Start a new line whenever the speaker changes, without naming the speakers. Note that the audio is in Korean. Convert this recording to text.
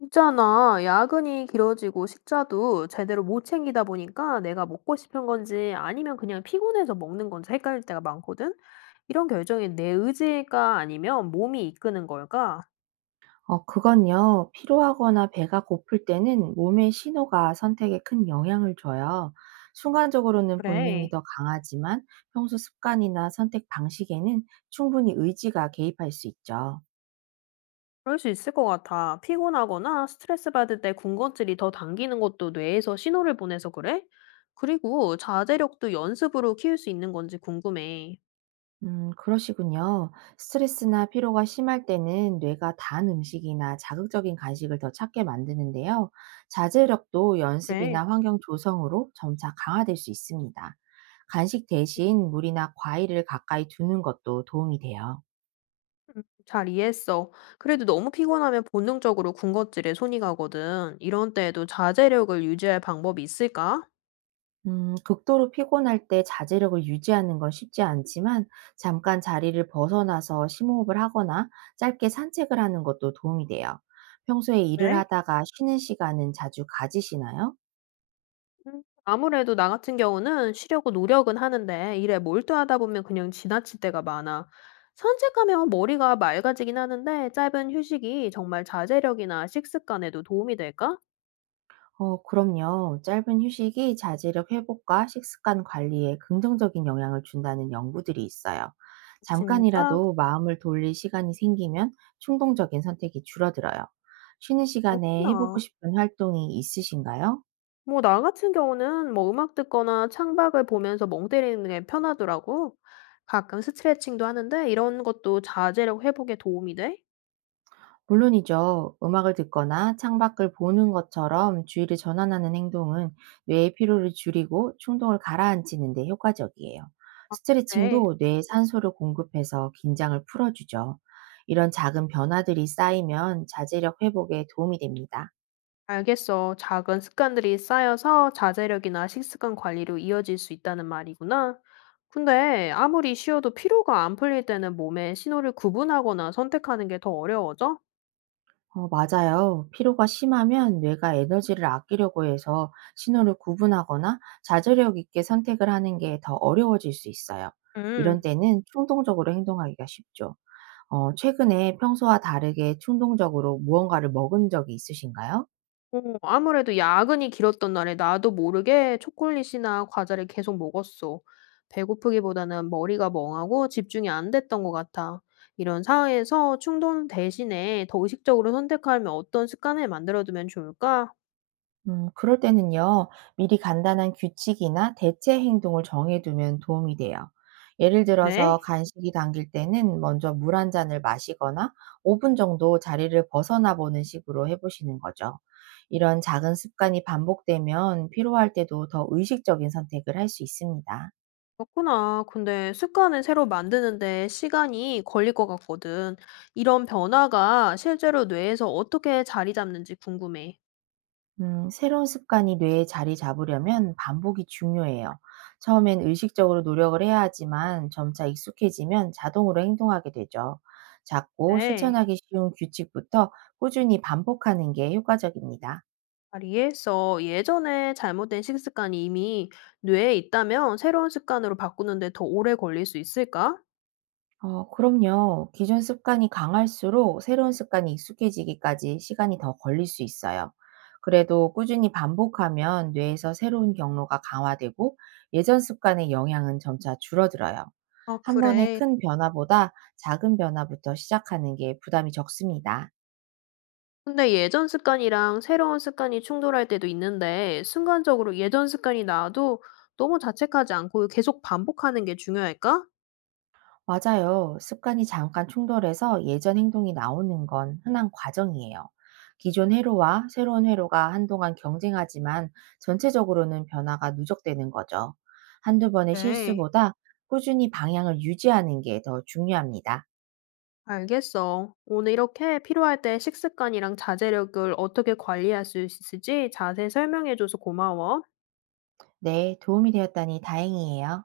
있잖아, 야근이 길어지고 식사도 제대로 못 챙기다 보니까 내가 먹고 싶은 건지 아니면 그냥 피곤해서 먹는 건지 헷갈릴 때가 많거든? 이런 결정이 내 의지가 아니면 몸이 이끄는 걸까?
어, 그건요. 피로하거나 배가 고플 때는 몸의 신호가 선택에 큰 영향을 줘요. 순간적으로는 본능이
그래,
더 강하지만 평소 습관이나 선택 방식에는 충분히 의지가 개입할 수 있죠.
그럴 수 있을 것 같아. 피곤하거나 스트레스 받을 때 군것질이 더 당기는 것도 뇌에서 신호를 보내서 그래? 그리고 자제력도 연습으로 키울 수 있는 건지 궁금해.
그러시군요. 스트레스나 피로가 심할 때는 뇌가 단 음식이나 자극적인 간식을 더 찾게 만드는데요. 자제력도
그래.
연습이나 환경 조성으로 점차 강화될 수 있습니다. 간식 대신 물이나 과일을 가까이 두는 것도 도움이 돼요.
잘 이해했어. 그래도 너무 피곤하면 본능적으로 군것질에 손이 가거든. 이런 때에도 자제력을 유지할 방법이 있을까?
극도로 피곤할 때 자제력을 유지하는 건 쉽지 않지만 잠깐 자리를 벗어나서 심호흡을 하거나 짧게 산책을 하는 것도 도움이 돼요. 평소에 일을
왜?
하다가 쉬는 시간은 자주 가지시나요?
아무래도 나 같은 경우는 쉬려고 노력은 하는데 일에 몰두하다 보면 그냥 지나칠 때가 많아. 산책하면 머리가 맑아지긴 하는데 짧은 휴식이 정말 자제력이나 식습관에도 도움이 될까?
어, 그럼요. 짧은 휴식이 자제력 회복과 식습관 관리에 긍정적인 영향을 준다는 연구들이 있어요.
진짜?
잠깐이라도 마음을 돌릴 시간이 생기면 충동적인 선택이 줄어들어요. 쉬는 시간에 해보고
그렇구나.
싶은 활동이 있으신가요?
뭐, 나 같은 경우는 뭐 음악 듣거나 창밖을 보면서 멍 때리는 게 편하더라고. 가끔 스트레칭도 하는데 이런 것도 자제력 회복에 도움이 돼?
물론이죠. 음악을 듣거나 창밖을 보는 것처럼 주의를 전환하는 행동은 뇌의 피로를 줄이고 충동을 가라앉히는 데 효과적이에요.
네,
스트레칭도 뇌에 산소를 공급해서 긴장을 풀어주죠. 이런 작은 변화들이 쌓이면 자제력 회복에 도움이 됩니다.
알겠어. 작은 습관들이 쌓여서 자제력이나 식습관 관리로 이어질 수 있다는 말이구나. 근데 아무리 쉬어도 피로가 안 풀릴 때는 몸의 신호를 구분하거나 선택하는 게 더 어려워져?
어, 맞아요. 피로가 심하면 뇌가 에너지를 아끼려고 해서 신호를 구분하거나 자제력 있게 선택을 하는 게 더 어려워질 수 있어요. 이런
음.
때는 충동적으로 행동하기가 쉽죠. 어, 최근에 평소와 다르게 충동적으로 무언가를 먹은 적이 있으신가요?
어 아무래도 야근이 길었던 날에 나도 모르게 초콜릿이나 과자를 계속 먹었어. 배고프기보다는 머리가 멍하고 집중이 안 됐던 것 같아. 이런 상황에서 충동 대신에 더 의식적으로 선택하면 어떤 습관을 만들어두면 좋을까?
그럴 때는요, 미리 간단한 규칙이나 대체 행동을 정해두면 도움이 돼요. 예를
그래?
들어서 간식이 당길 때는 먼저 물 한 잔을 마시거나 5분 정도 자리를 벗어나 보는 식으로 해보시는 거죠. 이런 작은 습관이 반복되면 피로할 때도 더 의식적인 선택을 할 수 있습니다.
그렇구나. 근데 습관을 새로 만드는데 시간이 걸릴 것 같거든. 이런 변화가 실제로 뇌에서 어떻게 자리 잡는지 궁금해.
새로운 습관이 뇌에 자리 잡으려면 반복이 중요해요. 처음엔 의식적으로 노력을 해야 하지만 점차 익숙해지면 자동으로 행동하게 되죠. 작고
네.
실천하기 쉬운 규칙부터 꾸준히 반복하는 게 효과적입니다.
잘 이해했어. 예전에 잘못된 식습관이 이미 뇌에 있다면 새로운 습관으로 바꾸는데 더 오래 걸릴 수 있을까?
어, 그럼요. 기존 습관이 강할수록 새로운 습관이 익숙해지기까지 시간이 더 걸릴 수 있어요. 그래도 꾸준히 반복하면 뇌에서 새로운 경로가 강화되고 예전 습관의 영향은 점차 줄어들어요.
아,
한 번의
그래.
큰 변화보다 작은 변화부터 시작하는 게 부담이 적습니다.
근데 예전 습관이랑 새로운 습관이 충돌할 때도 있는데, 순간적으로 예전 습관이 나와도 너무 자책하지 않고 계속 반복하는 게 중요할까?
맞아요. 습관이 잠깐 충돌해서 예전 행동이 나오는 건 흔한 과정이에요. 기존 회로와 새로운 회로가 한동안 경쟁하지만 전체적으로는 변화가 누적되는 거죠. 한두 번의
네.
실수보다 꾸준히 방향을 유지하는 게 더 중요합니다.
알겠어. 오늘 이렇게 필요할 때 식습관이랑 자제력을 어떻게 관리할 수 있을지 자세히 설명해줘서 고마워.
네, 도움이 되었다니 다행이에요.